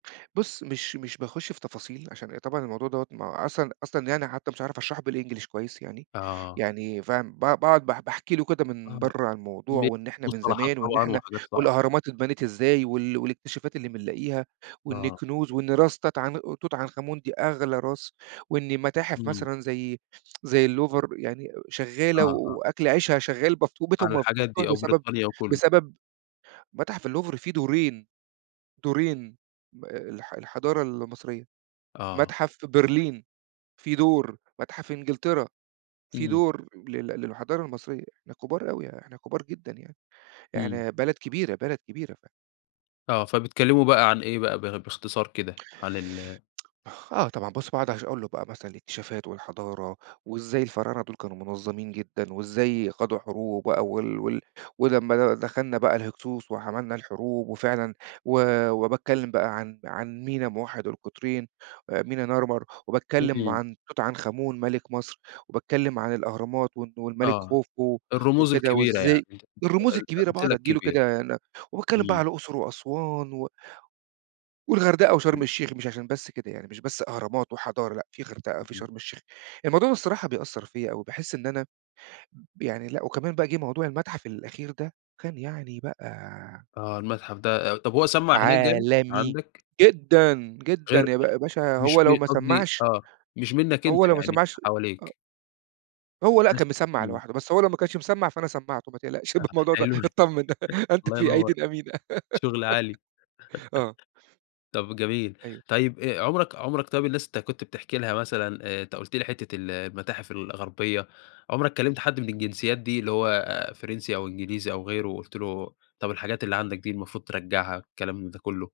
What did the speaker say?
بُص مش مش باخُش في تفاصيل، عشان أ طبعًا الموضوع دوّة ما هو أصلًا أصلًا يعني، حتى مش عارف اشرحه بالEnglish كويِّس يعني آه. يعني فاهم؟ ب ب باقعد باح باحكِ له كده من آه، برّا عن الموضوع، ب وإن إحنا من مصطلحات زمان، وإن طبعًا إحنا وحاجات صعبة. والأهرامات اتبنِت إزاي، وال والاكتشافات اللي بنلاقِيها، وإن آه. الكنوز، وإن راس تات عن توت عنخ آمون دي أغلى راس، وإن متاحف إمم. مثلًا زي زي اللوفر يعني شغالة آه، آه. وأكل عيشها شغّال مف عن وبيتهُم مف الحاجات مفتوح دي، آه، بسبب وبريطانيا وكلّه. بسبب متاحف اللوفر في دورين، دورين م آآ، الح الحضارة المصرية، آه. متحف برلين في دور، متحف إنجلترا في إمم. دور لل للحضارة المصرية، إحنا كبار أوي يا إحنا كبار جدًا، يعني إمم. إحنا بلد كبيرة بلد كبيرة ف آه، فبتكلمه بقى عن إيه بقى؟ باخ باختصار كده عن ال آه طبعًا، بُص باقعُد أش أقول له بقى مثلًا الاكتشافات، والحضارة، وإزاي الفراعنة دول كانوا منظَّمين جدًا، وإزاي خاضوا حروب بقى، وال وال ولمّا د دخلنا بقى الهكسوس وحمَلنا الحروب، وفعلًا و وباتكلَّم بقى عن عن مينا موحِّد القطرين، آآ، مينا نارمر، وباتكلَّم إمم. عن توت عنخ آمون مَلِك مصر، وباتكلَّم عن الأهرامات، وإنه والملك آه، خوفو الرموز وكده الكبيرة يعني وإزاي أنت الرموز [unintelligible] الكبيرة، باقعُد الأمثلة أدِّي له الكبير. كده نب وباتكلَّم بقى إمم. على الأقصر، وأسوان، و والغردقة وشرم إمم. الشيخ، مش عشان بس كده، يعني مش بس أهرامات وحضارة، لأ، في غردقة، في إمم. شرم الشيخ. الموضوع ده الصراحة بيأثِّر فيّا أوي، باحِس إن أنا يعني لأ، وكمان بقى جِه موضوع المتحف الأخير ده، وكان يعني بقى آه، المتحف ده، آآ، طب هو سمّع هناك جامد، عالمي عندك؟ جدًا جدًا غير يا ب يا باشا مش هو لو م ما قصدي سمّعش آه، مش منّك هو أنت لو ما يعني، سمّعش آه حواليك. هو لأ ناس كان مسمّع إمم. لوحده، بس هو لو ما كانش مسمّع، فأنا سمّعته. ما تقلقش من آه، الموضوع ده حلو، اتطمن، أنت الله في ينور، أيديٍ أمينة شغل عالي. آه. طب جميل. أيوه. طيب، آآ، عُمرك عُمرك طيب الناس أنت كنت بتحكِ لها مثلًا آآ، أنت قُلت لي حتة ال المتاحف الغربية، عُمرك كلمت حد من الجنسيات دي اللي هو آآ، فرنسي أو إنجليزي أو غيره وقُلت له طب الحاجات اللي عندك دي المفروض ترجعّها كلام من ده كلّه؟